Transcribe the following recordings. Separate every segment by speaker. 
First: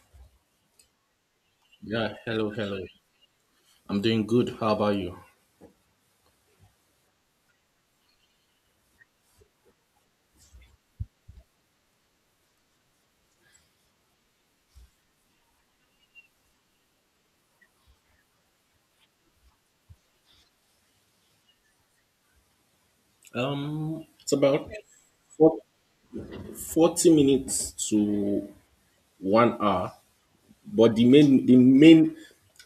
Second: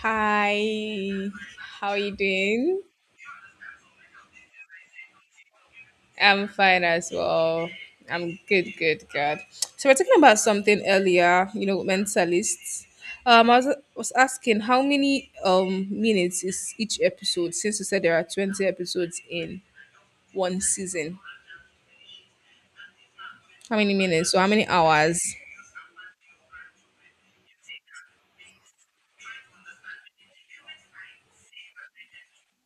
Speaker 1: Hi, how are
Speaker 2: Yeah,
Speaker 1: you
Speaker 2: hello, hello.
Speaker 1: doing?
Speaker 2: I'm doing good. How about you?
Speaker 1: I'm fine as well. I'm good, good, good. So we're talking about something earlier, you know, mentalists. I was asking how many minutes is each episode since you said there are 20 episodes in one season. How many
Speaker 2: It's
Speaker 1: minutes? So how many
Speaker 2: about
Speaker 1: hours?
Speaker 2: four- 40 minutes to 1 hour, but the main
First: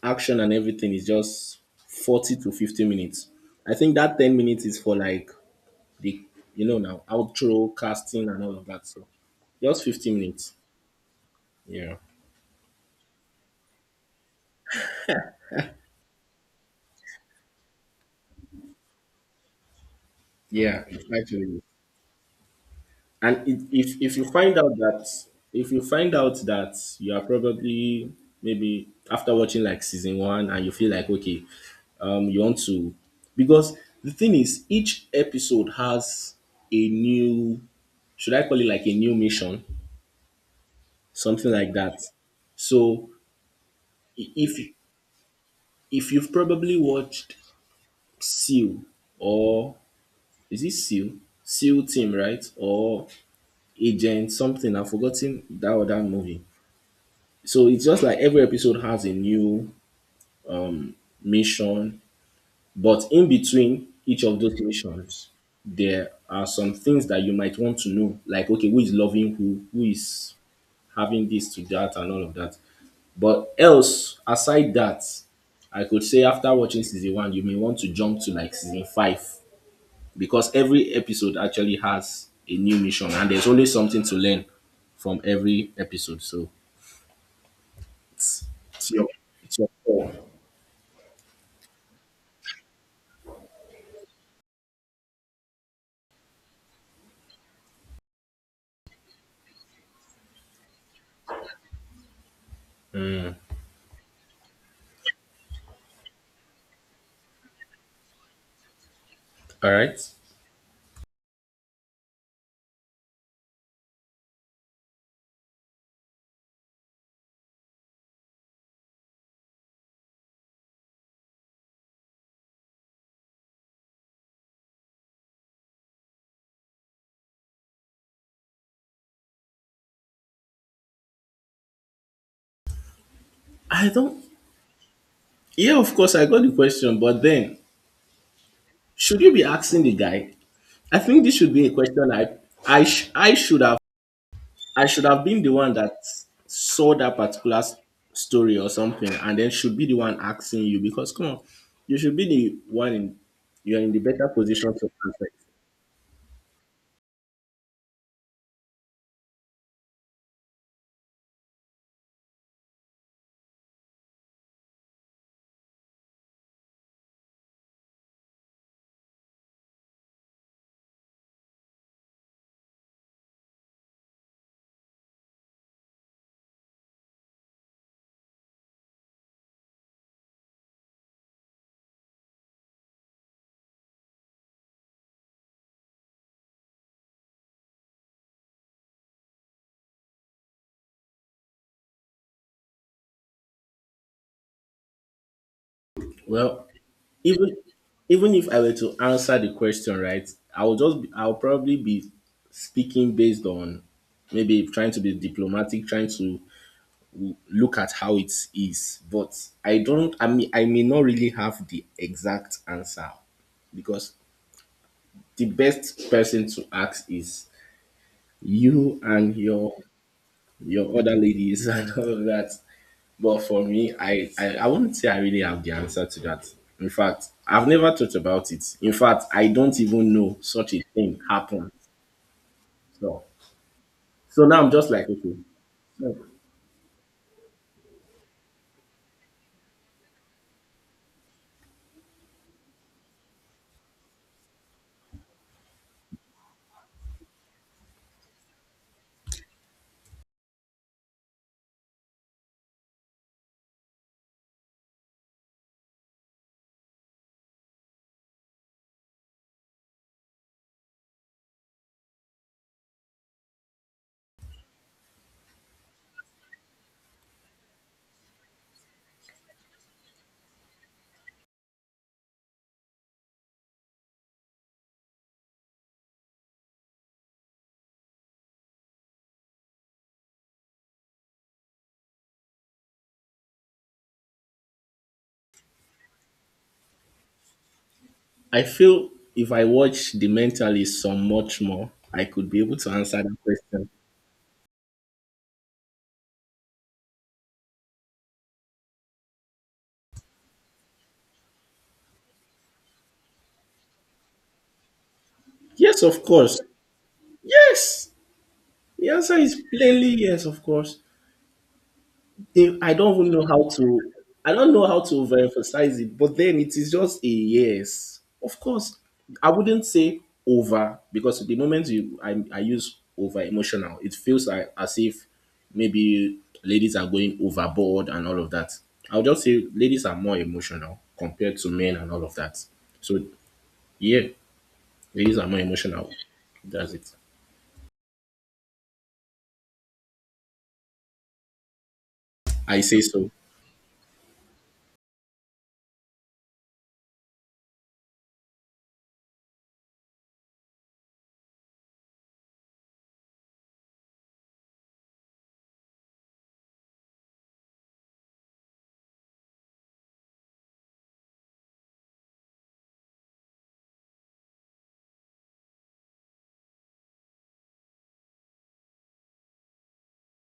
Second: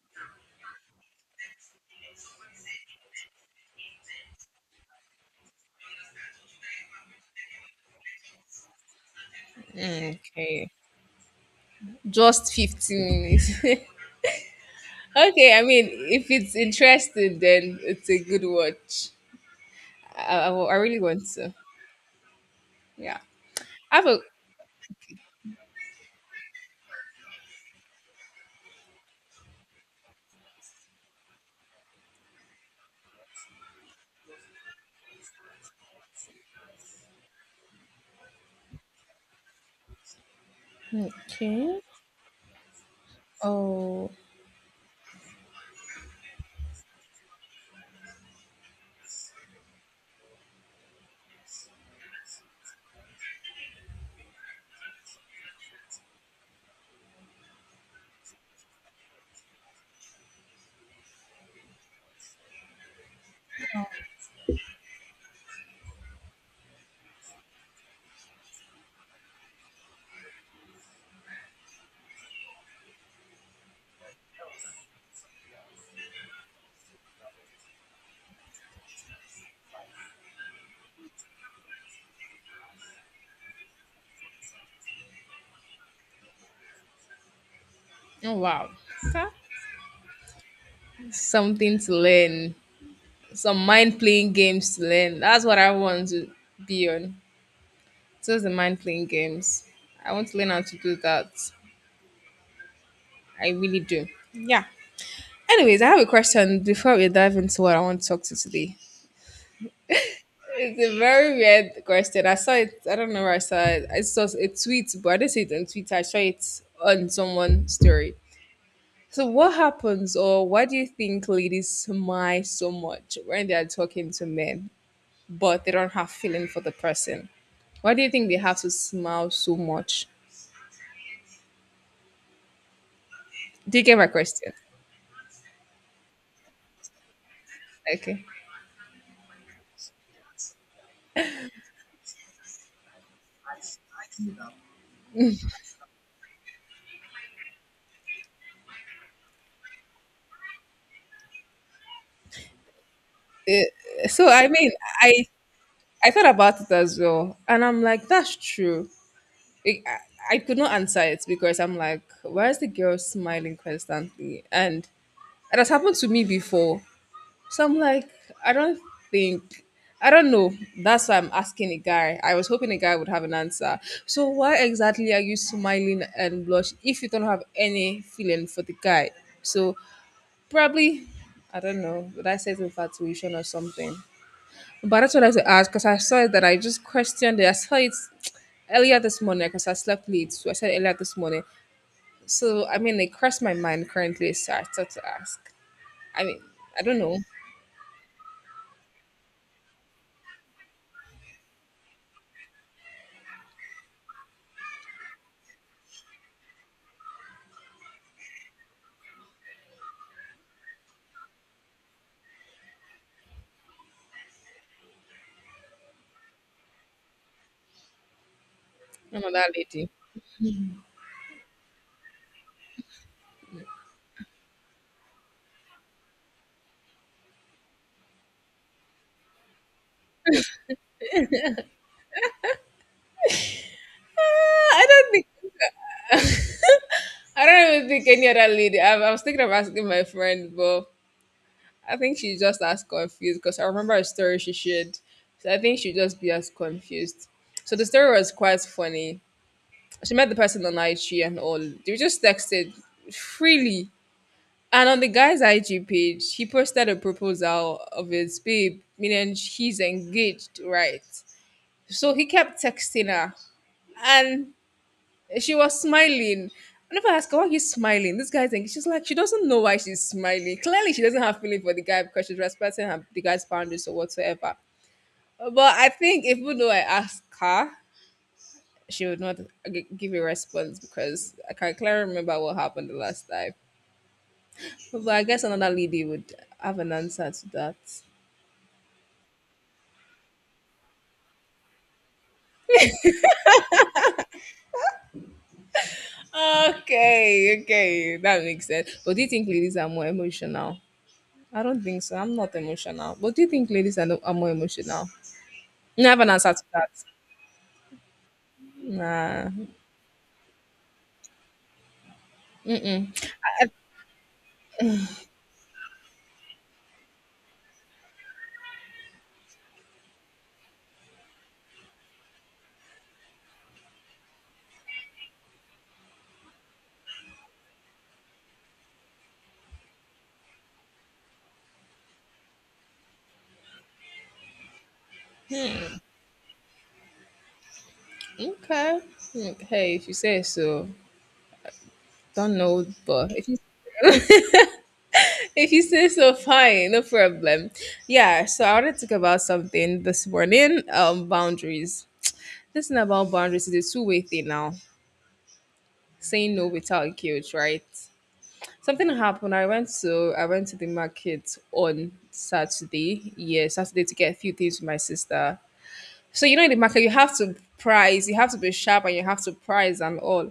Speaker 2: action and everything is just 40 to 50 minutes. I think that 10 minutes is for like the you know now outro casting and all of that. So just 50 minutes.
Speaker 1: Okay.
Speaker 2: Yeah.
Speaker 1: Just 15 minutes. Okay, I mean, if it's interesting, then it's a good watch. I
Speaker 2: Yeah,
Speaker 1: really
Speaker 2: it's
Speaker 1: want to.
Speaker 2: actually
Speaker 1: Yeah. I
Speaker 2: if
Speaker 1: have
Speaker 2: if
Speaker 1: a
Speaker 2: you find out that if you find out that you are probably maybe after watching like season one and you feel like okay, you want to, because the thing is, each episode has a new, should I call it like a new mission, something like
Speaker 1: Okay.
Speaker 2: that. So
Speaker 1: Oh.
Speaker 2: if you've probably watched Seal, or is it Seal, Seal Team, right? Or Agent something, I've forgotten that other movie. So it's just like every episode has a new mission, but in between each of those missions, there are some things that you might want to know, like okay, who is loving who is having this to that, and all of that. But else, aside that, I could say after watching season one, you may want to jump to like season five, because every episode actually has a new mission, and there's always something to learn from every episode. So
Speaker 1: Oh wow.
Speaker 2: it's your
Speaker 1: Huh?
Speaker 2: it's your call.
Speaker 1: Something to learn. Some mind playing games to learn. That's what I want to be on. Just the mind playing games. I want to learn how to do that. I really do. Yeah. Anyways, I have a question before we dive into what I want to talk to today.
Speaker 2: All right.
Speaker 1: It's a very weird question. I saw it. I don't know where I saw it. I saw a tweet, but I didn't see it on Twitter. I saw it on someone's story. So, what happens, or why do you think ladies smile so much when they are talking to men, but they don't have feeling for the person? Why do you think they have to smile so much? Do you
Speaker 2: I
Speaker 1: get my
Speaker 2: don't
Speaker 1: question?
Speaker 2: Yeah, of course, I got the question, but then
Speaker 1: Okay.
Speaker 2: should you be asking the guy? I think this should be a question I should have, I should have been the one that saw that particular story or something, and then should be the one asking you, because come on, you should be the one in, you're in the better
Speaker 1: So, I
Speaker 2: position
Speaker 1: mean,
Speaker 2: to answer
Speaker 1: I
Speaker 2: it.
Speaker 1: I thought about it as well, and I'm like, that's true. I, I I could not answer it because I'm like, why is the girl smiling constantly? And it has happened to me before. So I'm like, I don't think, I don't know. That's why I'm asking a guy. I was hoping a guy would have an answer. So why exactly are you smiling and blush if you don't have any feeling for the guy? So probably, I don't know. Would I say it's infatuation or something? But that's what I was to ask because I saw it that I just questioned it. I saw it earlier this morning because I slept late. So I said earlier this morning. So I mean, it crossed my mind currently. So I started to ask. I mean,
Speaker 2: Well,
Speaker 1: I don't know.
Speaker 2: even even if I were to answer the question right, I'll probably be speaking based on maybe trying to be diplomatic, trying to look at how it is. But I don't, I mean, I may not really have the exact answer, because the best person to ask is you
Speaker 1: I'm not
Speaker 2: and
Speaker 1: that lady.
Speaker 2: your other ladies and all of that. But for me, I wouldn't say I really have the answer to that. In fact, I've never thought about it. In fact, I don't even know such a thing happened. So now I'm
Speaker 1: I
Speaker 2: just like,
Speaker 1: don't think
Speaker 2: okay.
Speaker 1: I don't even think any other lady. I was thinking of asking my friend, but I think she's just as confused because I remember a story she shared. So I think she'd just be as confused. So the story was quite funny. She met the person on IG and all. They just texted freely. And on the guy's IG page, he posted a proposal of his babe, meaning he's engaged, right? So he kept texting her. And she was smiling. I never asked her why he's smiling. This guy's like, she's like, she doesn't know why she's smiling. Clearly, she doesn't have feeling for the guy because she's respecting her, the guy's boundaries or whatsoever. But I think even though I asked her, she would not give a response because I can clearly remember what happened the last time. But I guess another lady would have an answer to that.
Speaker 2: I feel if I watch The Mentalist some much more, I could be able to answer that question.
Speaker 1: Okay, okay, that makes sense. But do you think ladies are more emotional? I don't think so. I'm not emotional. But do you think ladies are, no, are more emotional?
Speaker 2: Yes,
Speaker 1: I have
Speaker 2: of
Speaker 1: an answer
Speaker 2: course.
Speaker 1: to that.
Speaker 2: Yes. The answer
Speaker 1: Nah.
Speaker 2: is plainly yes, of course. I don't even know how to, I don't know how to overemphasize it, but then it is just a yes. Of course, I wouldn't say over, because the moment you, I use over emotional, it feels like as if maybe ladies are going overboard and all of that. I'll just say ladies are more emotional compared to men and all of that. So yeah, ladies are more emotional. That's it.
Speaker 1: Okay. Mm, hey, if you say so. Don't
Speaker 2: I
Speaker 1: know,
Speaker 2: say so.
Speaker 1: but if you if you say so, fine, no problem. Yeah. So I want to talk about something this morning. Boundaries. This thing about boundaries is a two-way thing now. Saying no without guilt, right? Something happened. I went to the market on Saturday. Yeah, Saturday to get a few things for my sister. So you know in the market you have to price, you have to be sharp, and you have to price and all.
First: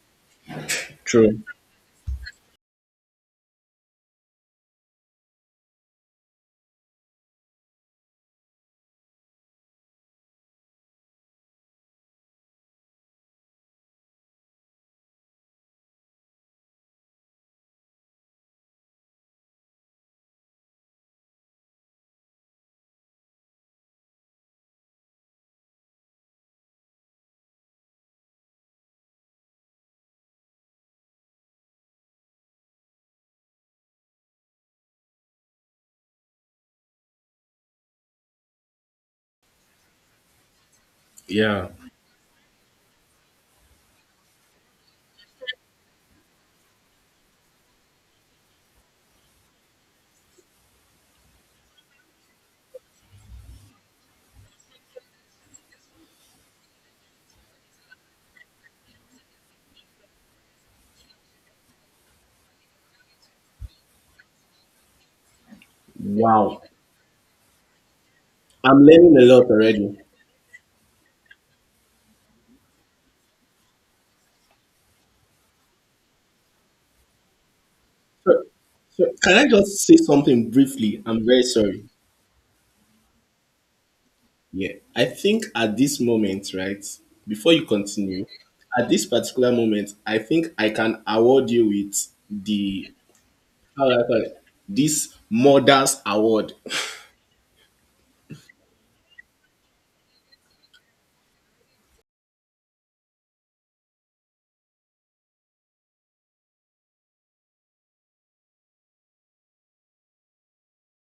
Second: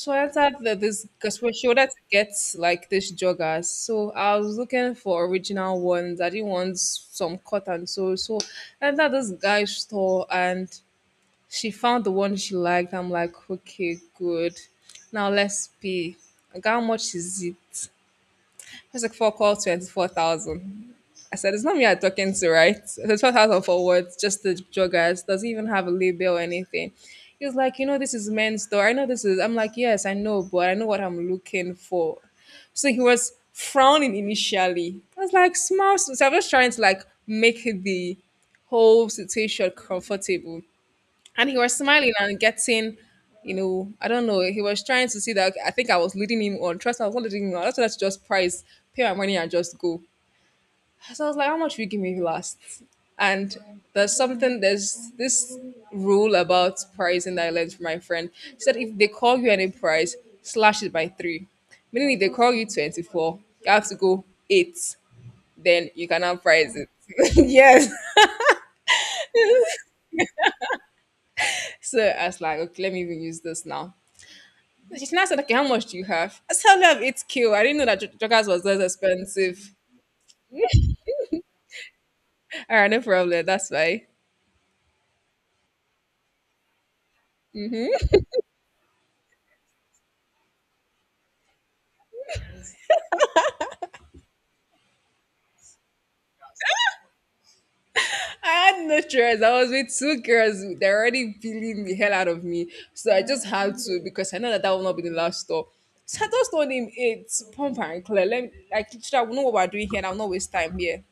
Speaker 1: So I entered the, this because
Speaker 2: True.
Speaker 1: we're sure that gets like this joggers. So I was looking for original ones. I didn't want some cotton. So I entered this guy's store and she found the one she liked. I'm like, okay, good. Now let's pay. Like, how much is it? It's like four call 24,000. I said, it's not me I'm talking to, right? The 12,000 forwards, just the joggers, doesn't even have a label or anything. He was like, you know, this is men's store. I know this is. I'm like, yes, I know, but I know what I'm looking for. So he was frowning initially. I was like, smile. So I was trying to like make the whole situation comfortable. And he
Speaker 2: Yeah.
Speaker 1: was smiling and getting, you know, I don't know. He was trying to see that okay, I think I was leading him on. Trust me, I was not leading him on. That's why I should just price, pay my money and just go. So I was like, how much will you give me last? And there's something, there's this rule about pricing that I learned from my friend. She said if they call you any price, slash it by three. Meaning if they call you 24, you have to go eight, then you cannot
Speaker 2: Wow.
Speaker 1: price it. Yes.
Speaker 2: I'm learning a lot already.
Speaker 1: So I was like, okay, let me even use this now. She now said, okay, how much do you have? I said, I only have 8K. I didn't know that
Speaker 2: So,
Speaker 1: Joggers was this
Speaker 2: Can I
Speaker 1: expensive.
Speaker 2: just say something briefly? I'm very sorry.
Speaker 1: All right, no problem. That's fine.
Speaker 2: Yeah, I think at this moment, right, before you continue, at this particular moment, I think I can award you with the, how do I call it? This Mothers Award.
Speaker 1: I had no choice. I was with two girls. They're already peeling the hell out of me. So I just had to because I know that that will not be the last stop. So I just told him, "Hey, it's pump and clear. Let me, like, I know what we're doing here and I'll not waste time here."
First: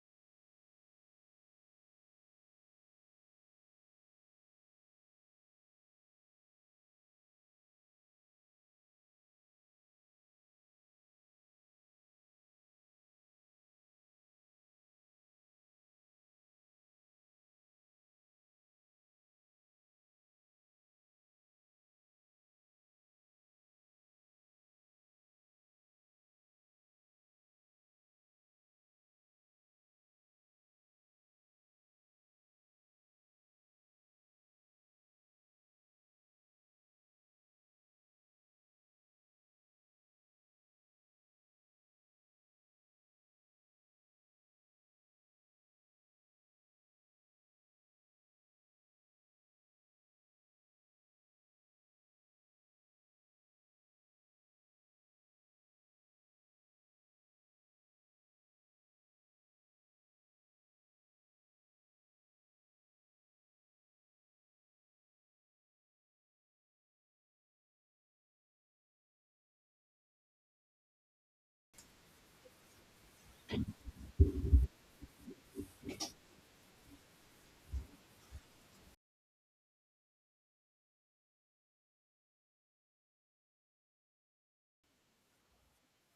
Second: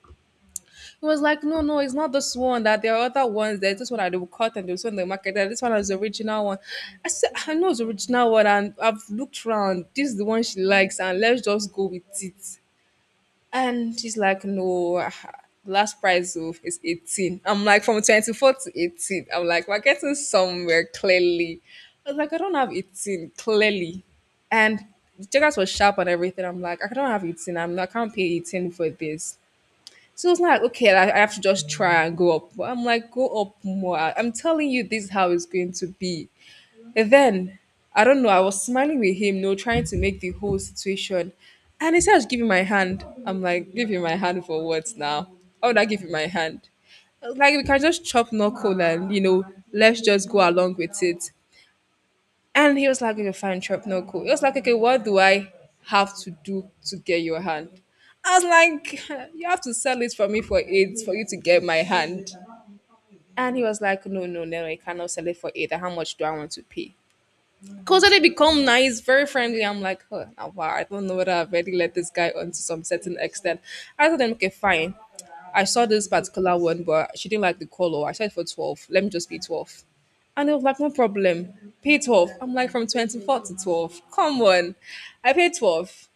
Speaker 1: He was like, no, no, it's not this one. That there are other ones. There's this one that they will cut and there's one in the market. That this one is the original one. I said, I know it's the original one and I've looked around. This is the one she likes and let's just go with it. And she's like, no, ah, the last price of is 18. I'm like, from 24 to 18. I'm like, we're getting somewhere clearly. I was like, I don't have 18, clearly. And the checkers was sharp and everything. I'm like, I don't have 18. I'm not, I can't pay 18 for this. So it's like, okay, I have to just try and go up. But I'm like, go up more. I'm telling you, this is how it's going to be. And then, I don't know, I was smiling with him, no, trying to make the whole situation. And he starts giving my hand. I'm like, give you my hand for what now? How would I give you my hand? Like, we can just chop knuckle and, you know, let's just go along with it. And he was like, okay, fine, chop knuckle. He was like, okay, what do I have to do to get your hand? I was like, you have to sell it for me for eight for you to get my hand. And he was like, no, no, no, I cannot sell it for eight. How much do I want to pay? Because when they become nice, very friendly. I'm like, oh, now, wow, I don't know whether I've already let this guy on to some certain extent. I told them, okay, fine. I saw this particular one, but she didn't like the color. I said for 12. Let me just be 12. And they was like, no problem. Pay 12. I'm like, from 24 to 12. Come on. I paid 12.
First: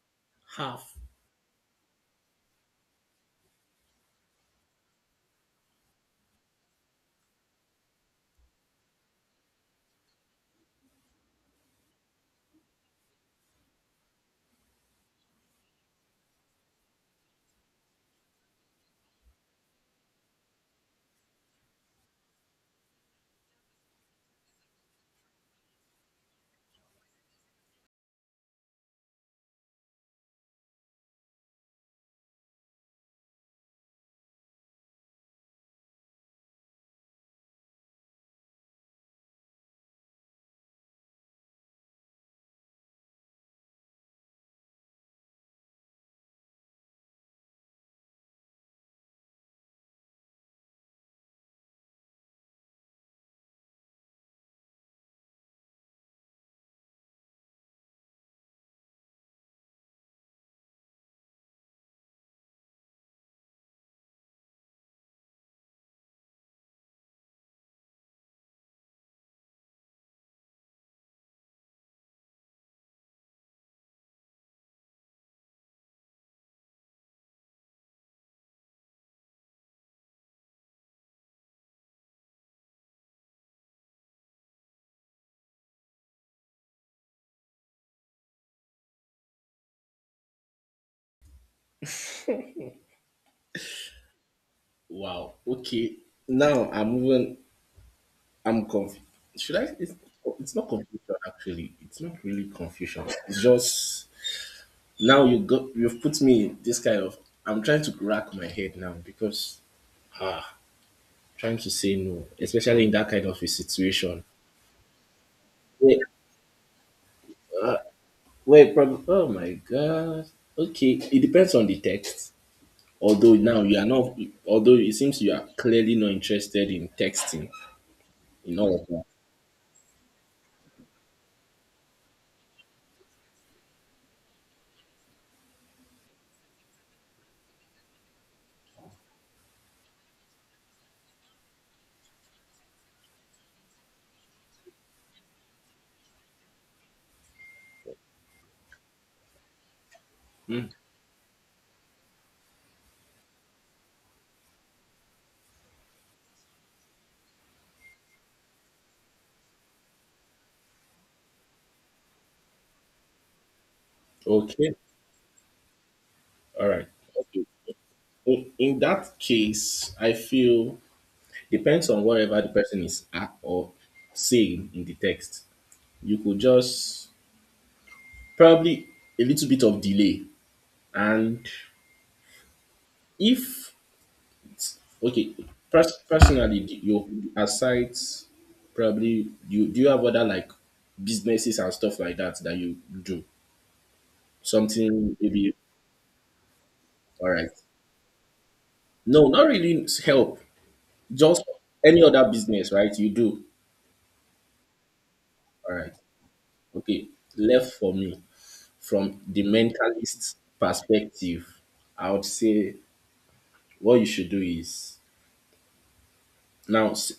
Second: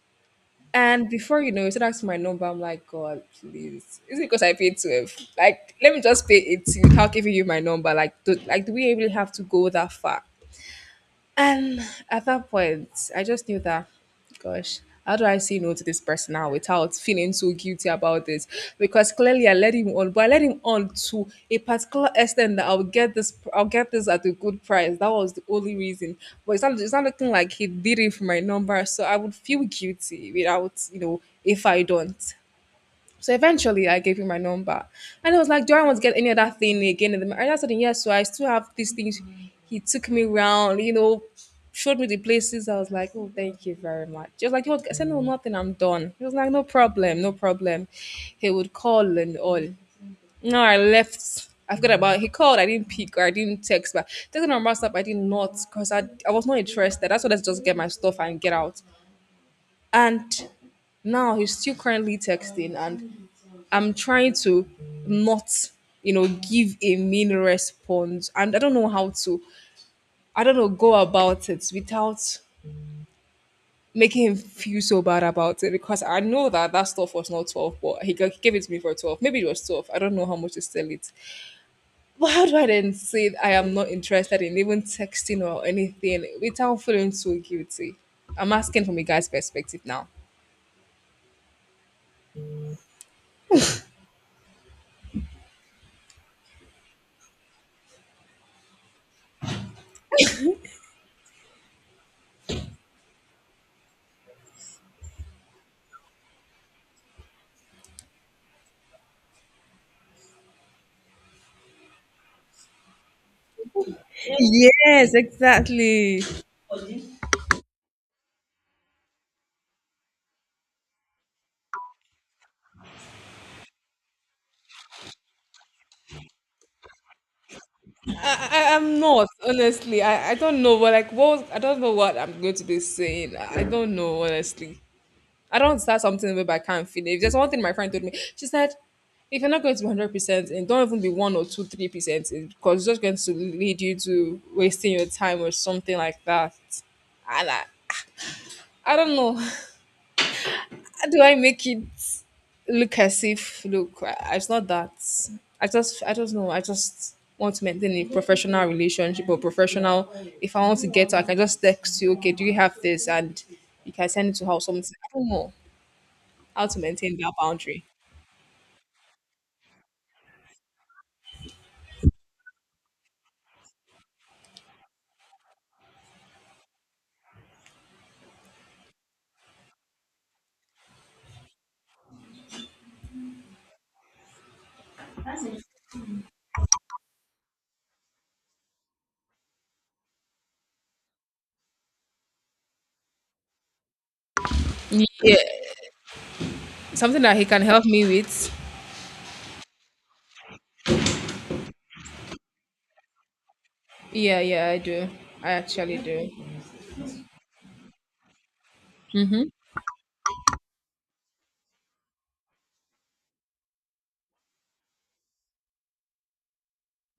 Speaker 2: Half.
Speaker 1: And before you know, it, asked for my number. I'm like, God, please. Is it because I paid 12? Like, let me just pay 18 without giving you my number. Like, do we really have to go that far? And at that point, I just knew that, gosh, how do I say no to this person now without feeling so guilty about this? Because clearly I let him on, but I let him on to a particular extent that I'll get this at a good price. That was the only reason. But it's not looking like he did it for my number, so I would feel guilty without, you know, if I don't. So eventually, I gave him my number, and I was like, "Do I want to get any other thing again?" And the man said, "Yes." So I still have these things. He took me round, you know, showed me the places. I was like, "Oh, thank you very much." He was like, "You want?" I said, "No, nothing. I'm done." He was like, "No problem, no problem." He would call and all. No, I left. I forgot about. He called. I didn't pick or I didn't text, but taking a number I did not because I was not interested. That's why let's just get my stuff and get out. And now he's still currently texting and I'm trying to not, give a mean response. And I don't know how to, I don't know, go about it without making him feel so bad about it because I know that that stuff was not 12, but he gave it to me for 12. Maybe it was 12. I don't know how much to sell it. But how do I then say I am not interested in even texting or anything without feeling so guilty? I'm asking from a guy's perspective now.
Speaker 2: Wow. Okay. Now I'm even, I'm confused. Should I? It's not confusion actually. It's not really confusion. It's just now you got, you've put me in this kind of. I'm trying to rack my head now, because trying to say no, especially in that kind of a situation.
Speaker 1: Yes,
Speaker 2: Wait,
Speaker 1: exactly.
Speaker 2: wait, oh my god. Okay, it depends on the text. Although now you are not, although it seems you are clearly not interested in texting, in
Speaker 1: I,
Speaker 2: all of
Speaker 1: I'm
Speaker 2: that.
Speaker 1: not, honestly. I don't know what like what was, I don't know what I'm going to be saying. I don't know, honestly. I don't start something where I can't finish. There's one thing my friend told me. She said, if you're not going to be 100% and don't even be one or two, 3% in, because it's just going to lead you to wasting your time or something like that. And I don't know.
Speaker 2: Hmm.
Speaker 1: How do I make it look as if look? I, it's not that. I just I don't know. I just want to maintain a professional relationship or professional. If I want to get, her, I can just text you. Okay, do you have this? And you can send it to her or
Speaker 2: Okay,
Speaker 1: something. I don't know how
Speaker 2: all
Speaker 1: to
Speaker 2: right.
Speaker 1: maintain that
Speaker 2: Okay.
Speaker 1: boundary.
Speaker 2: In that case, I feel depends on whatever the person is at or saying in the text. You could just probably a little bit of delay, and if, okay, personally, do you aside, probably you, do you have other like businesses and stuff like that that you do something
Speaker 1: Yeah,
Speaker 2: maybe,
Speaker 1: something
Speaker 2: all
Speaker 1: that he
Speaker 2: right?
Speaker 1: can help me with.
Speaker 2: No, not really help. Just any other business, right? You do,
Speaker 1: Yeah, yeah, I do. I
Speaker 2: all right.
Speaker 1: actually do.
Speaker 2: Okay, left for me from the mentalist perspective, I would say what you should do is now,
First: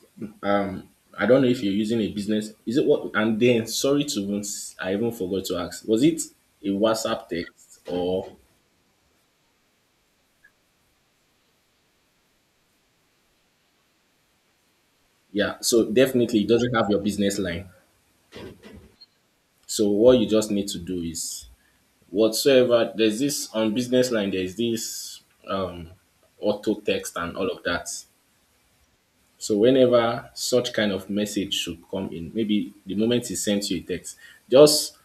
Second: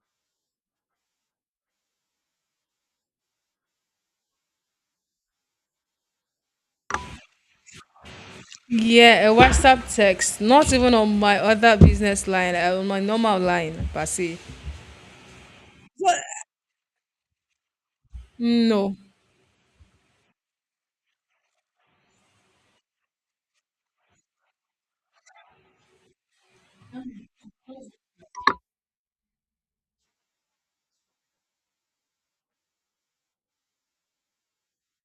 Speaker 2: um, I don't know if you're using a business. Is it what? And then, sorry to, even I even forgot to ask. Was it a WhatsApp text, or
Speaker 1: Yeah, a WhatsApp text. Not even on my other business line, on my normal line, Basi.
Speaker 2: yeah? So definitely, it doesn't have your business line.
Speaker 1: No.
Speaker 2: So what you just need to do is whatsoever. There's this on business line. There's this um auto text and all of that. So whenever such kind of message should come in, maybe the moment he sends you a text, just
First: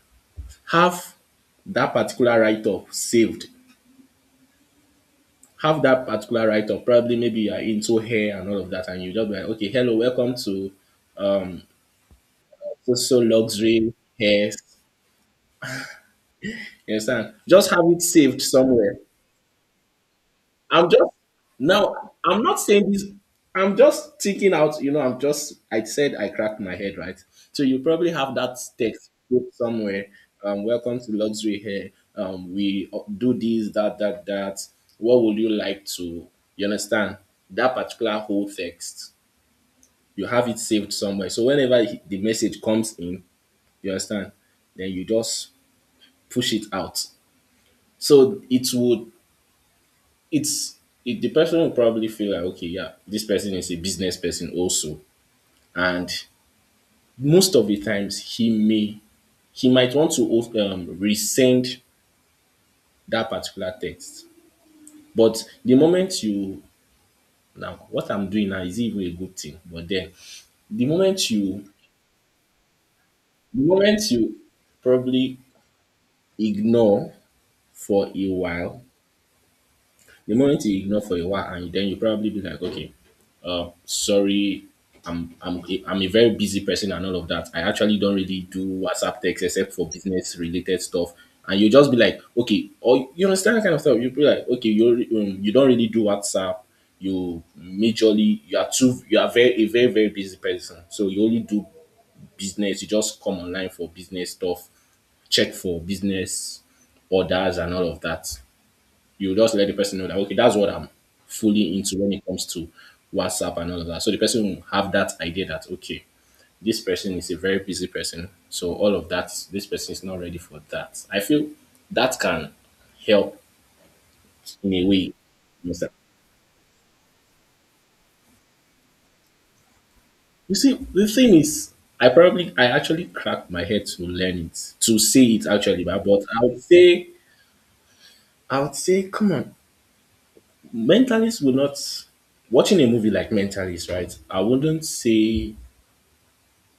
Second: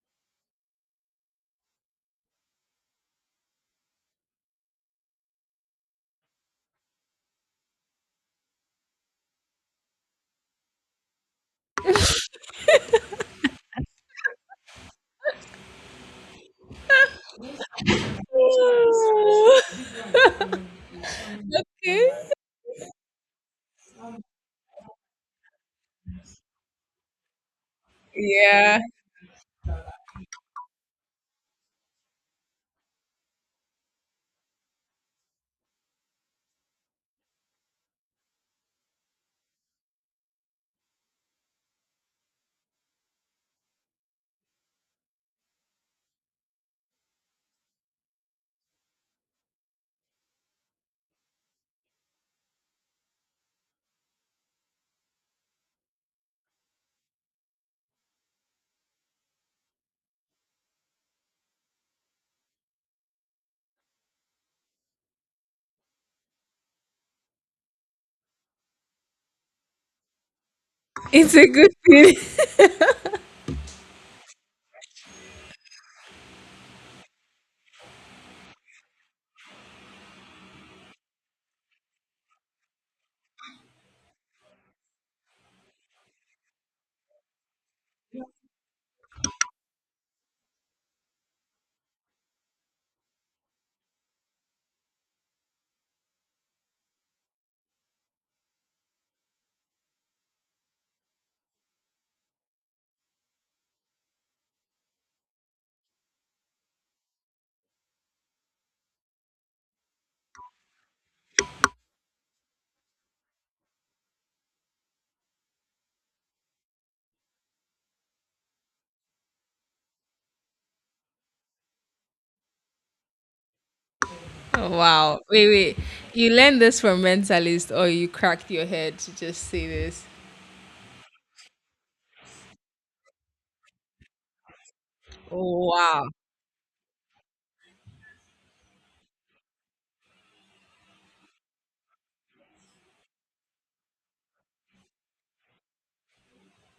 Speaker 2: have that particular write-up saved, have that particular right of probably maybe you are into hair and all of that, and you just be like, okay, hello, welcome to so so luxury hair. You understand? Just have it saved somewhere. I'm just now,
Speaker 1: Okay.
Speaker 2: I'm not saying this. I'm just thinking out. You know, I'm just, I said I cracked my head, right? So you probably have that
Speaker 1: Yeah,
Speaker 2: text put somewhere. Welcome to luxury hair. We do this, that, that, that. What would you like to? You understand that particular whole text? You have it saved somewhere. So whenever the message comes in, you understand, then you just push it out. So it would, it's, it, the person will probably feel like okay, yeah, this person is a business person also, and most of the times he may, he might want to resend that particular text. But the moment you, now what I'm doing now is even a good thing. But then the moment
Speaker 1: it's a
Speaker 2: you
Speaker 1: good thing.
Speaker 2: the moment you probably ignore for a while. The moment you ignore for a while, and then you probably be like, okay, sorry, I'm a very busy person and all of that. I actually don't really do WhatsApp text except for business related stuff. And you just be like, okay, or you understand that kind of stuff. You be like, okay, you you don't really do WhatsApp. You majorly, you are too, you are very a very very busy person. So you only do business. You just come online for business stuff, check for business orders and all of that, you just let the person know that okay, that's what I'm fully into when it comes to WhatsApp and all of that. So the person will have that idea that okay, this person is a very busy person, so all of that, this person is not ready for that. I feel that can help
Speaker 1: Oh,
Speaker 2: in a way. You
Speaker 1: wow. Wait, wait.
Speaker 2: understand?
Speaker 1: You learned this from Mentalist or you cracked your head to just say this?
Speaker 2: You see, the thing is, I probably, I actually cracked my head to learn it, to see it actually,
Speaker 1: Wow.
Speaker 2: but I would say, come on, mentalists will not, watching a movie like Mentalist, right? I wouldn't say,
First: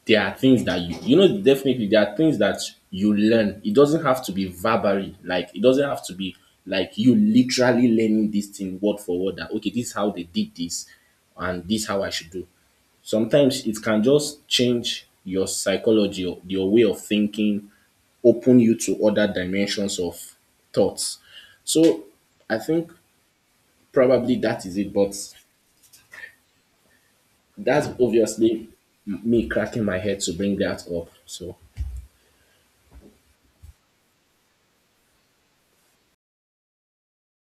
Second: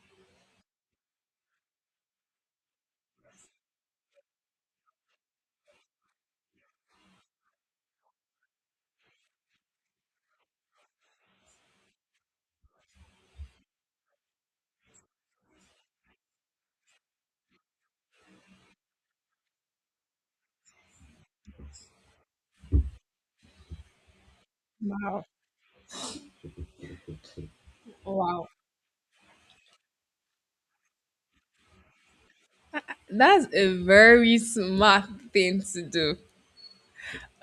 Speaker 2: there are things that you know, definitely there are things that you learn, it doesn't have to be verbally, like it doesn't have to be like you literally learning this thing word for word that okay, this is how they did this and this is how I should do. Sometimes it can just change your psychology or your way of thinking, open you to other dimensions of thoughts. So I think probably that is it, but
Speaker 1: Wow.
Speaker 2: that's
Speaker 1: Wow.
Speaker 2: obviously me cracking my head to bring that up. So
Speaker 1: That's a very smart thing to do.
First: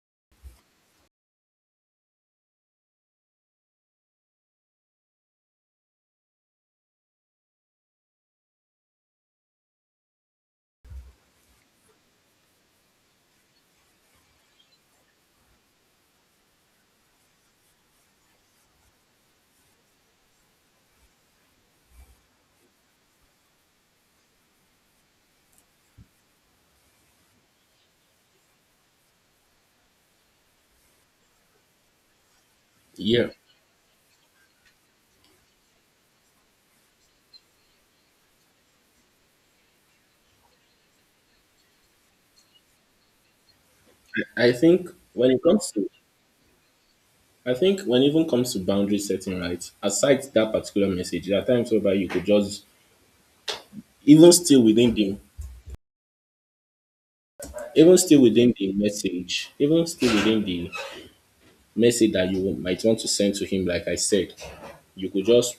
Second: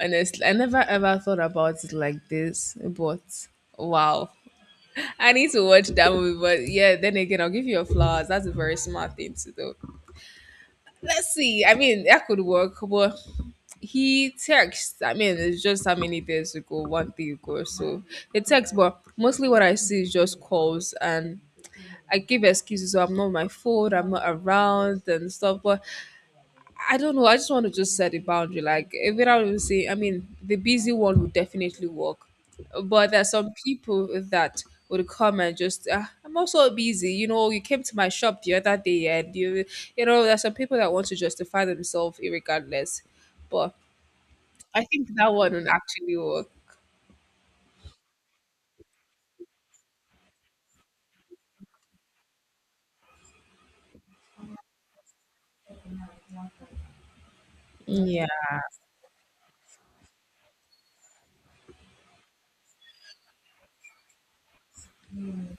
Speaker 1: Honestly, I never ever thought about it like this, but wow. I need to watch that movie, but yeah, then again, I'll give you your flowers. That's a very smart thing to do. Let's see. I mean, that could work, but he texts. I mean, it's just how many days ago, one day ago. So it texts, but mostly what I see is just calls and I give excuses. So I'm not on my phone, I'm not around and stuff. But I don't know. I just want to just set a boundary. Like if I would say, I mean, the busy one would definitely work, but
Speaker 2: yeah,
Speaker 1: there's some people that would come and just, ah, I'm also busy. You know, you came to my shop the other day, and you know, there's some people that want to justify themselves regardless. But
Speaker 2: I
Speaker 1: I
Speaker 2: think
Speaker 1: think
Speaker 2: when
Speaker 1: that
Speaker 2: it
Speaker 1: one would
Speaker 2: comes to,
Speaker 1: actually work.
Speaker 2: I think when it even comes to boundary setting, right, aside that particular message, there are times whereby you could just even still within the even still
Speaker 1: Yeah.
Speaker 2: within the message, even still within the message that you might want to send to him, like I said, you could just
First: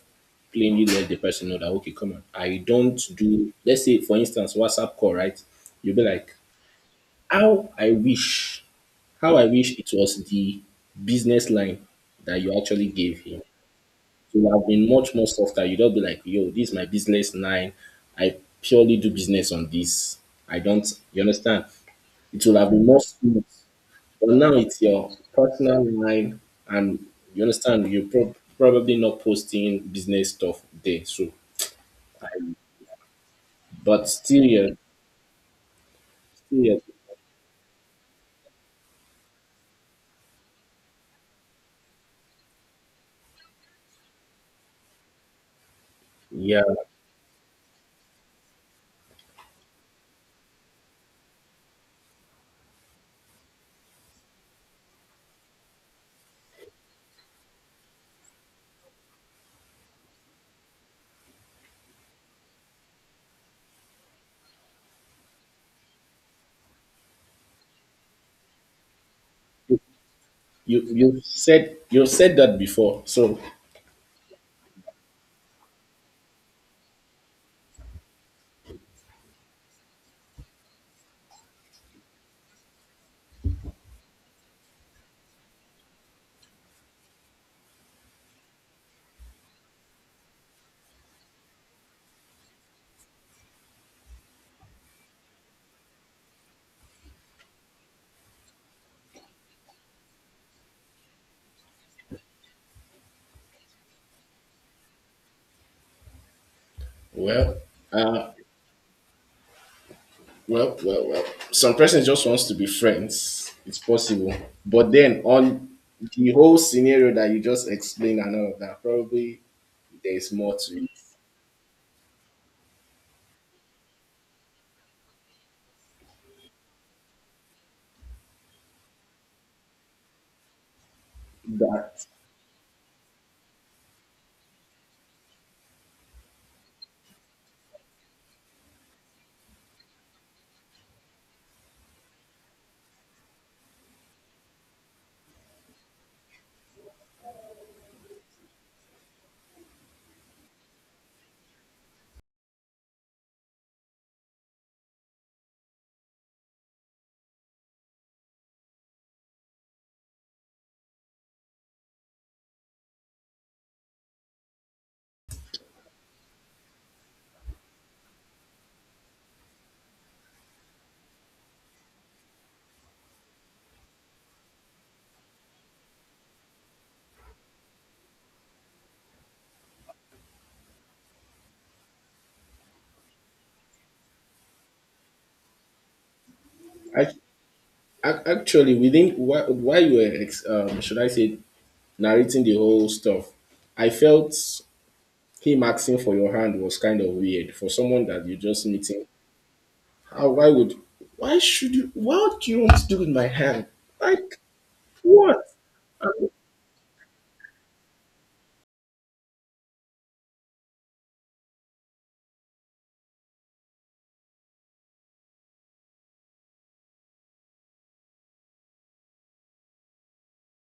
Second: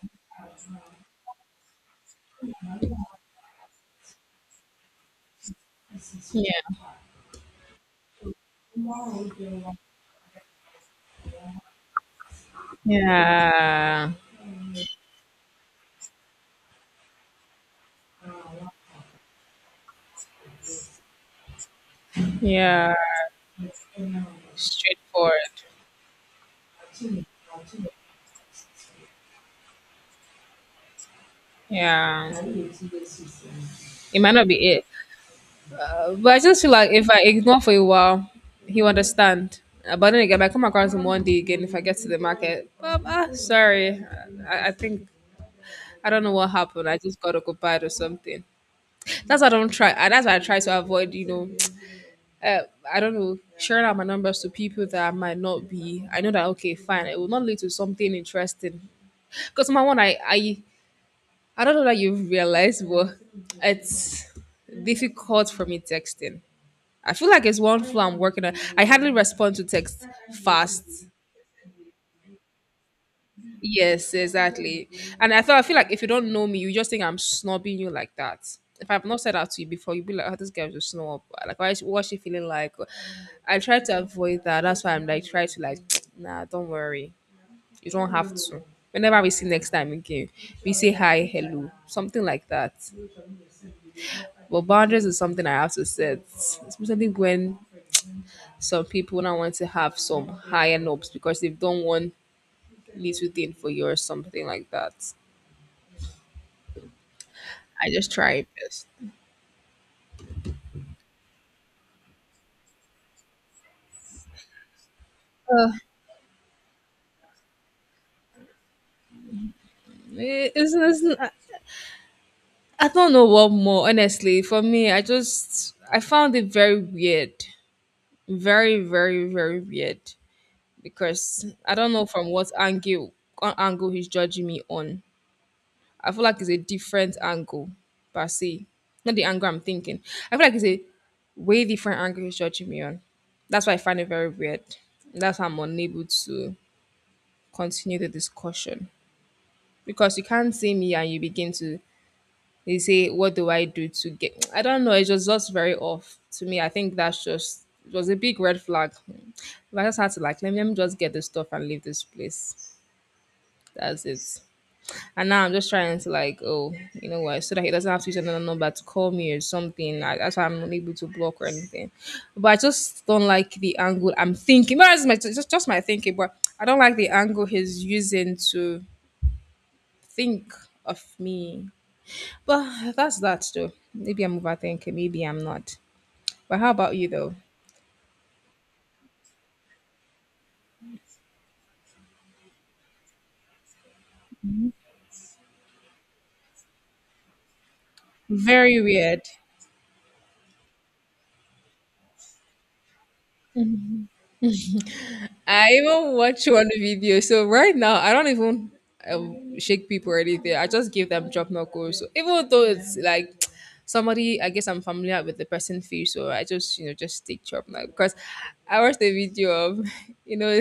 Speaker 2: plainly let the person know that okay, come on, I don't, do let's say for instance WhatsApp call, right? You'll be like,
Speaker 1: Yeah.
Speaker 2: how I wish, how I wish it was the business line that you actually gave him,
Speaker 1: Yeah.
Speaker 2: it would have been much more softer. You don't be like, yo, this is my business line. I purely do business on this. I don't, you understand? It will have been
Speaker 1: Yeah.
Speaker 2: more smooth. But now it's your
Speaker 1: Straightforward.
Speaker 2: personal line, and you understand, you're probably not posting business stuff there. So,
Speaker 1: Yeah.
Speaker 2: but
Speaker 1: It might not be it. But I
Speaker 2: still,
Speaker 1: just feel
Speaker 2: yeah,
Speaker 1: like if I ignore for a while, he'll understand. But then again, I come across him one day again if I get to the market. Ah, sorry. I think I don't know what
Speaker 2: yeah.
Speaker 1: happened. I just got occupied or something. That's why I don't try. That's why I try to avoid. You know, uh, I don't know sharing out my numbers to people that I might not be. I know that okay, fine. It will not lead to something interesting. Because my one, I don't know that you've realized, but it's difficult for me texting I feel like it's one flow I'm working on. I hardly respond to text
Speaker 2: you
Speaker 1: fast.
Speaker 2: you said that before. So,
Speaker 1: Yes, exactly. And I thought I feel like if you don't know me, you just think I'm snobbing you like that. If I've not said that to you before, you'd be like, "Oh, this girl just snob." Like, why? Is- What's she feeling like? I try to avoid that. That's why I'm like, try to like, nah, don't worry. You don't have to. Whenever we see next time again, we say hi, hello, something like that. But boundaries is something I have to set, especially when some people now want to have some higher knobs because they've done one little thing for you or something like that.
Speaker 2: well,
Speaker 1: I just
Speaker 2: uh,
Speaker 1: try best.
Speaker 2: well, well, well. Some person just wants to be friends. It's possible. But then on the whole scenario that you just explained and all of that, probably there's
Speaker 1: Eh,
Speaker 2: more
Speaker 1: It's,
Speaker 2: to it.
Speaker 1: it's, I I don't know what more, honestly. For me, I just I found it very weird. Very, very, very weird. Because I don't
Speaker 2: That
Speaker 1: know from what angle he's judging me on. I feel like it's a different angle per se. Not the angle I'm thinking. I feel like it's a way different angle he's judging me on. That's why I find it very weird. That's why I'm unable to continue the discussion. Because you can't see me and you begin to you say, What do I do to get I don't know, it just looks very off to me. I think that's just it was a big red flag. But I just had to like let me just get this stuff and leave this place. That's it. And now I'm just trying to like, oh, you know what, so that he doesn't have to use another number to call me or something. I, that's why I'm unable to block or anything. But I just don't like the angle I'm thinking. But it's my, just my thinking, but I don't like the angle he's using to think of me. But that's that though. Maybe I'm overthinking. Maybe I'm not. But how about you
Speaker 2: I,
Speaker 1: though?
Speaker 2: actually within, while, should I say narrating the whole stuff, I felt him asking for your hand was kind of weird for someone that you're just
Speaker 1: Very
Speaker 2: meeting.
Speaker 1: weird.
Speaker 2: How? Why would? Why should you? What do you want to do with my hand? Like what?
Speaker 1: I
Speaker 2: I
Speaker 1: even
Speaker 2: mean,
Speaker 1: watch one video. So right now, I don't even shake people or anything. I just give them drop knuckles. So even though it's like somebody, I guess I'm familiar with the person face, so I just you know just take chop now because I watched a video of you know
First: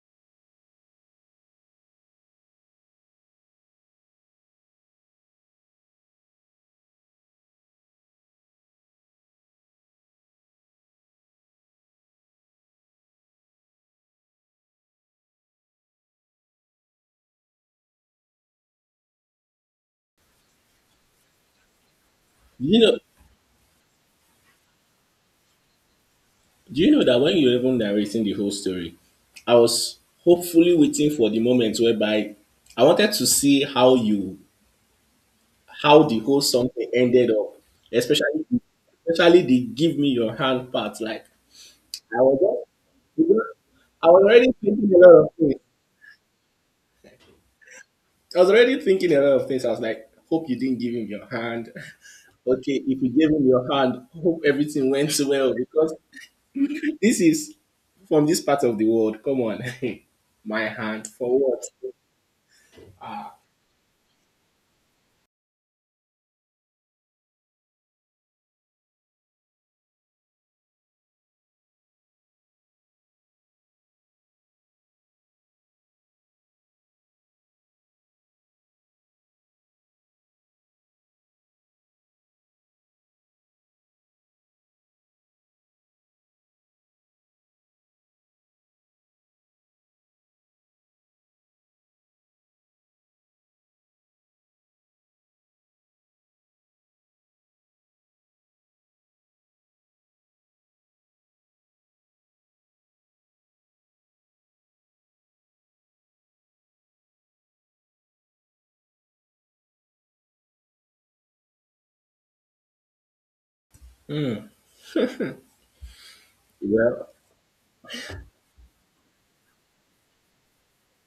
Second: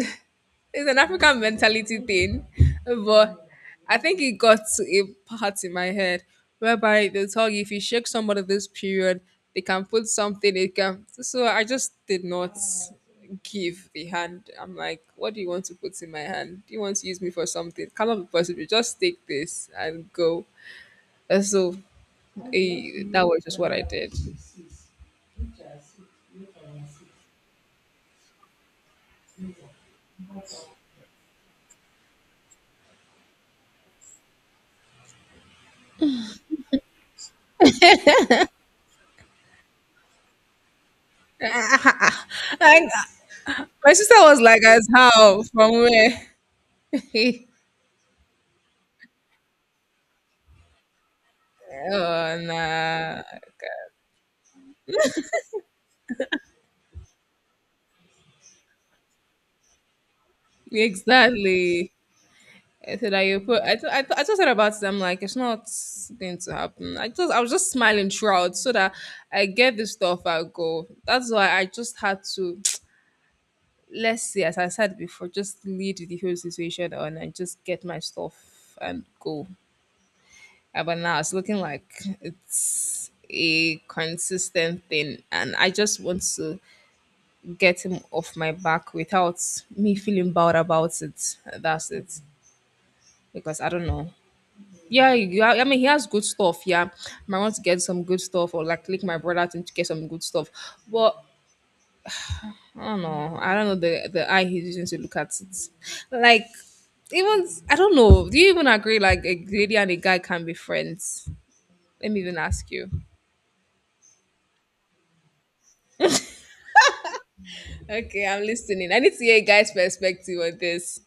Speaker 1: it's an African mentality thing, but I think it got to a part in my head whereby they tell you if you shake somebody this period, they can put something. It can so I just did not give the hand. I'm like, what do you want to put in my hand? Do you want to use me for something? It Cannot be possible. Just take this and go. And so
Speaker 2: you know,
Speaker 1: that was just what I did.
Speaker 2: Do you know that when you're even narrating the whole story, I was hopefully waiting for the moment whereby I wanted to see how you how the whole something ended up, especially especially the give me your hand part. Like I was
Speaker 1: Like,
Speaker 2: just
Speaker 1: my
Speaker 2: I
Speaker 1: sister
Speaker 2: was
Speaker 1: was
Speaker 2: already
Speaker 1: like, as
Speaker 2: thinking a lot of
Speaker 1: how?
Speaker 2: things.
Speaker 1: From where?
Speaker 2: I was already thinking a lot of things. I was like, hope you didn't give him your hand.
Speaker 1: oh,
Speaker 2: Okay, if you
Speaker 1: nah.
Speaker 2: gave him your hand, hope everything went well because this is from this part of the world. Come on. My hand for what?
Speaker 1: Exactly. I said,
Speaker 2: Ah,
Speaker 1: I, put, I, th- I, th- I just thought about it. I'm like, it's not going to happen. I was just smiling throughout so that I get this stuff, I go. That's why I just had to let's see, as I said before, just lead with the whole situation on and just get my stuff and go. But now it's looking like it's a consistent thing, and I just want to get him off my back without me feeling bad about it. That's it, because I don't know. Yeah, yeah, I mean, he has good stuff. Yeah, I might want to get some good stuff or like link my brother to get some good stuff. But I don't know. I don't know the eye he's using to look at it. Like even I don't know. Do you even agree like a lady and a guy can be friends? Let me even ask you.
Speaker 2: well,
Speaker 1: Okay, I'm listening. I need to hear a guy's perspective on this.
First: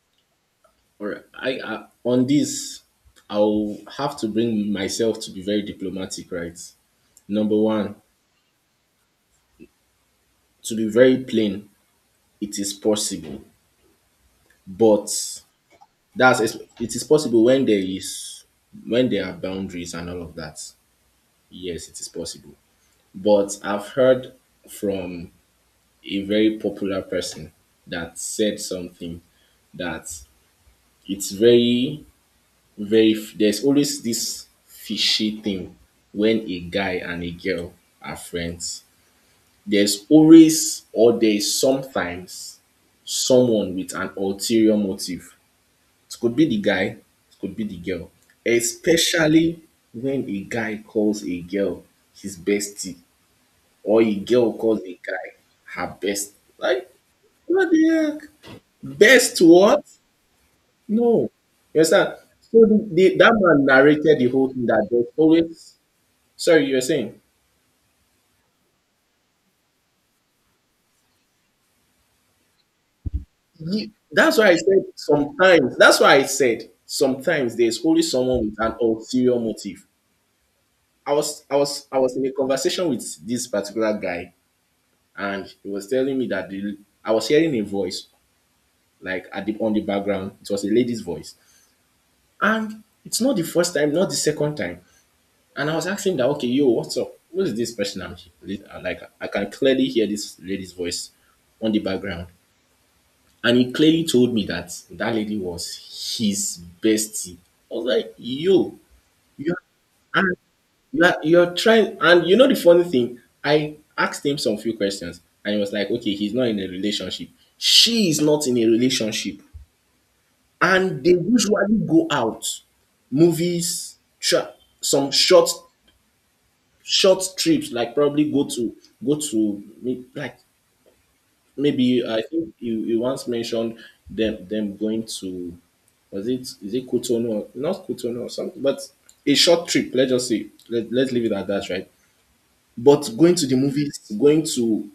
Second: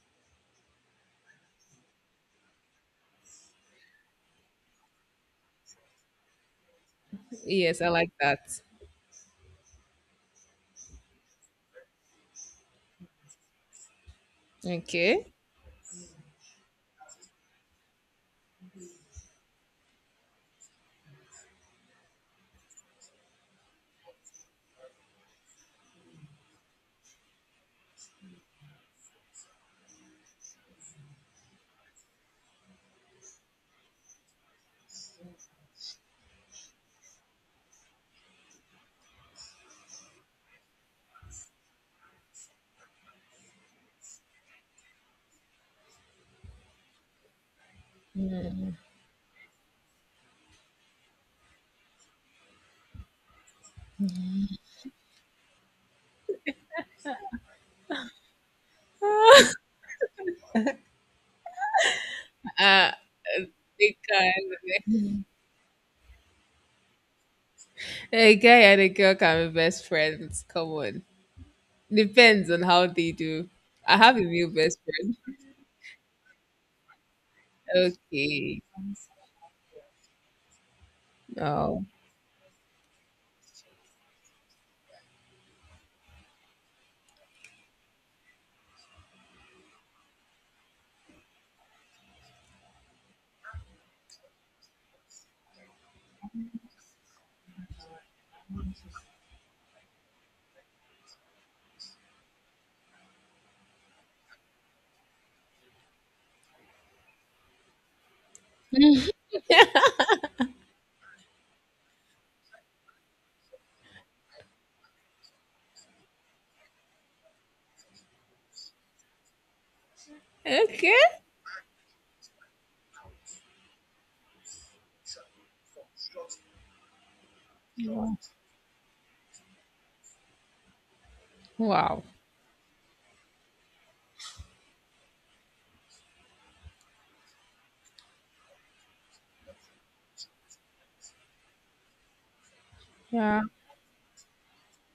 Speaker 2: all right. I on this, I'll have to bring myself to be very diplomatic, right? Number
Speaker 1: Yes, I
Speaker 2: one,
Speaker 1: like that.
Speaker 2: to be very plain, it is possible, but
Speaker 1: Okay.
Speaker 2: that's it is possible when there are boundaries and all of that. Yes, it is possible. But I've heard from a very popular person that said something that it's very there's always this fishy thing when a guy and a girl are friends, there's always or there's sometimes someone with an ulterior motive. It could be the guy, it could be the girl, especially when a guy calls a girl his bestie or a girl calls a guy her best, like what the heck, best
Speaker 1: uh,
Speaker 2: what? No. You understand? So that man
Speaker 1: they
Speaker 2: narrated the whole thing that there's
Speaker 1: can.
Speaker 2: always, sorry, you're saying?
Speaker 1: A guy and a girl can be best friends. Come on. Depends on how they do. I have a
Speaker 2: That's
Speaker 1: new
Speaker 2: why I
Speaker 1: best
Speaker 2: said
Speaker 1: friend.
Speaker 2: sometimes, that's why I said sometimes there's always someone with
Speaker 1: Okay.
Speaker 2: an ulterior motive. I was, I
Speaker 1: Oh.
Speaker 2: was, I was in a conversation with this particular guy and he was telling me that I was hearing a voice like on the background. It was a lady's voice. And it's not the first time, not the second time. And I was asking that, okay, yo, what's up? Who is this person? I'm like, I can clearly hear this lady's voice on the background. And he clearly told me that that lady was his bestie. I was like, yo, you're, and you're trying. And you know the funny thing? I asked him some few questions and he was like, okay, he's not in a relationship. She is not in a relationship.
Speaker 1: Okay.
Speaker 2: And they usually go out, movies, some short trips, like probably like maybe
Speaker 1: Wow.
Speaker 2: I think you once mentioned them going to, was it, is it Cotonou or not Cotonou or something, but a short trip. Let's just say let's leave it at that, right? But going
Speaker 1: Yeah.
Speaker 2: to the movies, going to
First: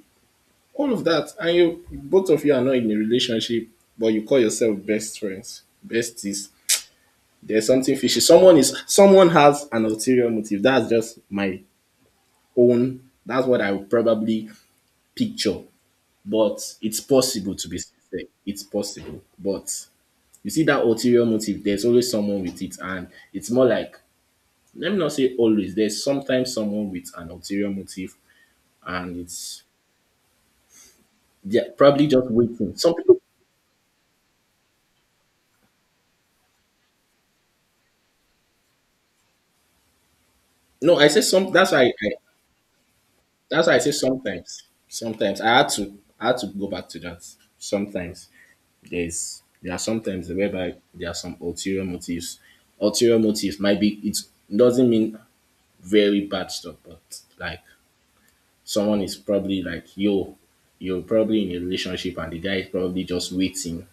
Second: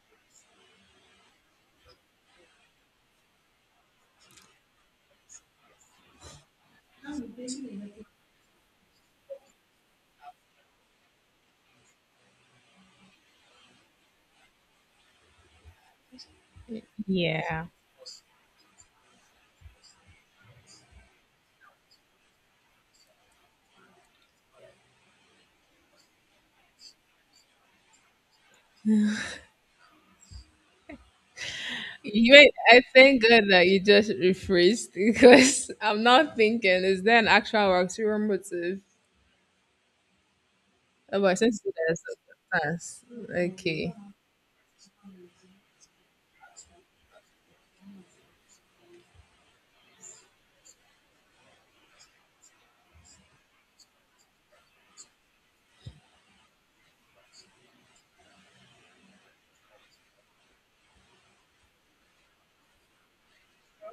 Speaker 2: all of that, and you both of you are not in a relationship, but you call yourself best friends, besties. There's something fishy. Someone has an ulterior motive. That's just my own. That's what I would probably picture, but it's possible
Speaker 1: Yeah.
Speaker 2: to be sincere. It's possible, but you see that ulterior motive. There's always someone with it, and it's more like, let me not say always. There's sometimes someone with an ulterior motive, and it's they're probably just
Speaker 1: You,
Speaker 2: waiting.
Speaker 1: I
Speaker 2: Some people,
Speaker 1: think good that you just rephrased because I'm not thinking, is there an actual ulterior motive?
Speaker 2: no, I say
Speaker 1: Oh, but
Speaker 2: some.
Speaker 1: since there's a past,
Speaker 2: That's why I say
Speaker 1: okay.
Speaker 2: sometimes. Sometimes I had to go back to that. Sometimes there are sometimes whereby there are some ulterior motives. Ulterior motives might be, it doesn't mean very bad stuff, but like someone is probably like, yo, you're probably in a relationship and the guy is probably just waiting.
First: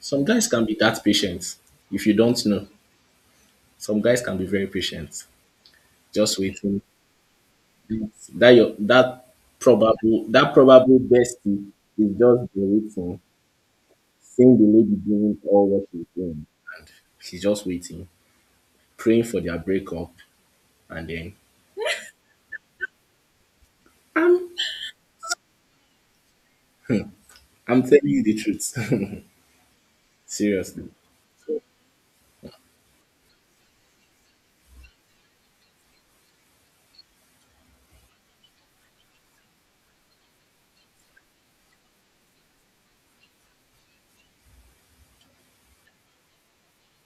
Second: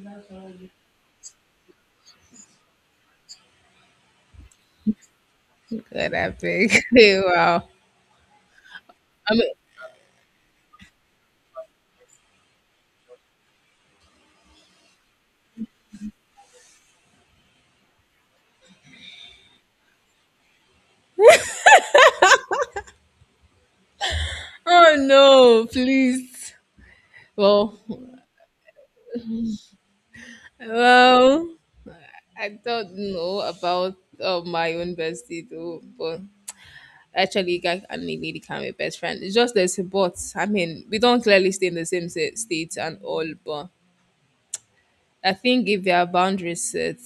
Speaker 2: Some guys can be that patient if you don't know. Some guys can be very patient,
Speaker 1: Good, I
Speaker 2: just
Speaker 1: think.
Speaker 2: waiting.
Speaker 1: wow.
Speaker 2: That your that
Speaker 1: I mean,
Speaker 2: probable, that probable bestie is just been waiting, seeing the lady doing all what she's doing. And she's just waiting, praying for their breakup and then,
Speaker 1: oh no, please. Well,
Speaker 2: I'm telling you the truth. Seriously.
Speaker 1: well,
Speaker 2: So,
Speaker 1: I don't know about my own bestie though, but actually, guy and a lady can be best friend. It's just there's a but. I mean, we don't clearly stay in the same sa- state and all, but I think if there are boundaries set,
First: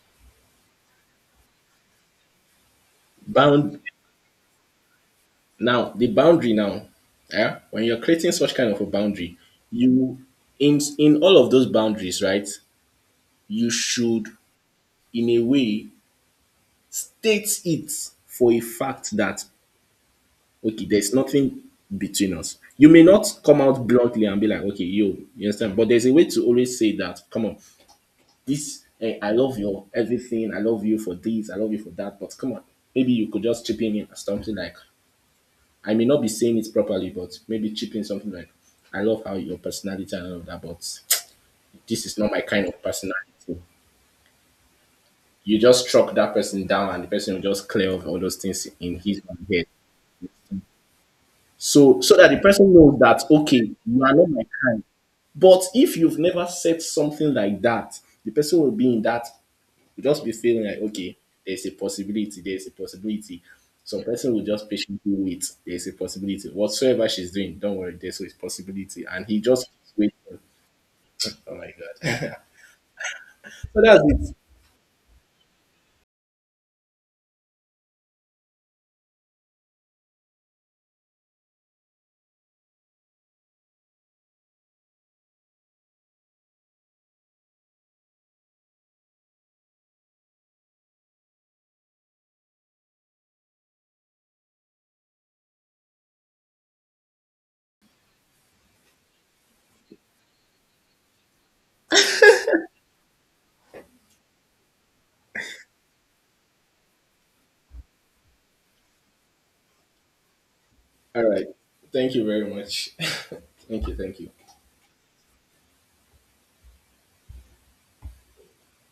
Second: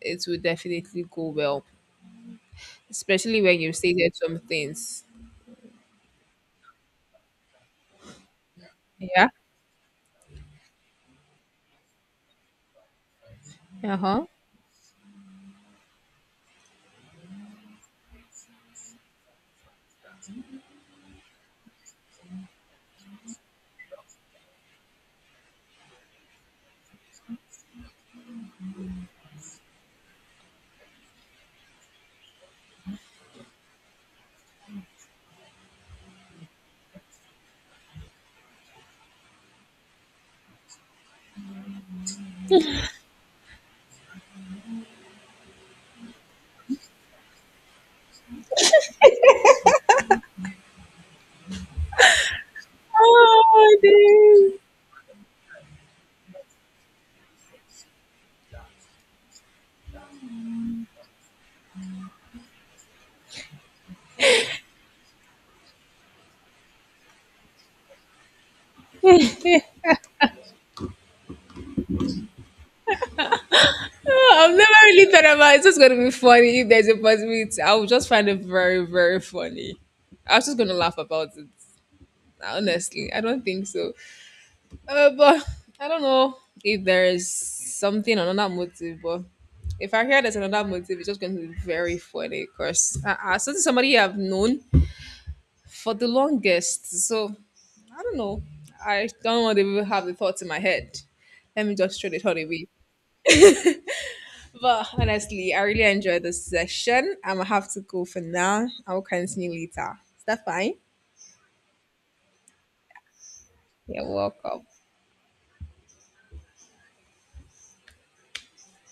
Speaker 1: it will definitely go well, especially when you
Speaker 2: bound
Speaker 1: stated some things.
Speaker 2: now, the boundary now, yeah, when you're creating such kind of a
Speaker 1: Yeah.
Speaker 2: boundary, you in all of those boundaries, right? You
Speaker 1: Uh huh.
Speaker 2: should, in a way, state it for a fact that okay, there's nothing between us. You may not come out bluntly and be like, okay, yo, you understand, but there's a way to always say that, come on, this, I love your everything, I love you for this, I love you for that, but come on, maybe you could just chip in and something like, I may not be saying it properly, but maybe chipping something like, I love how your personality and all of that, but this is not my kind of personality. You just struck that person down and the person will just clear off all those things in his own head. So that the person knows that okay,
Speaker 1: Oh,
Speaker 2: you are not my
Speaker 1: dude.
Speaker 2: kind. But if you've never said something like that, the person will be in that, you'll just be feeling like, okay, there's a possibility, there's a possibility. Some person will just patiently wait. There's a possibility. Whatsoever she's doing, don't worry, there's always possibility. And he just keeps waiting. Oh my God. So that's it.
Speaker 1: Oh, I've never really thought about it. It's just going to be funny if there's a possibility. I will just find it very, very funny. I was just going to laugh about it. Honestly, I don't think so. But I don't know if there is something, another motive, but if I hear there's another motive, it's just going to be very funny because so this is somebody you have known for the longest. So I don't know. I don't want to even have the thoughts in my head. Let me just throw the thought away. But honestly, I really enjoyed this session. I'm gonna have to go for now. I'll continue later. Is that fine?
Speaker 2: All right. Thank you very much. Thank you.
Speaker 1: You're
Speaker 2: Thank you.
Speaker 1: welcome.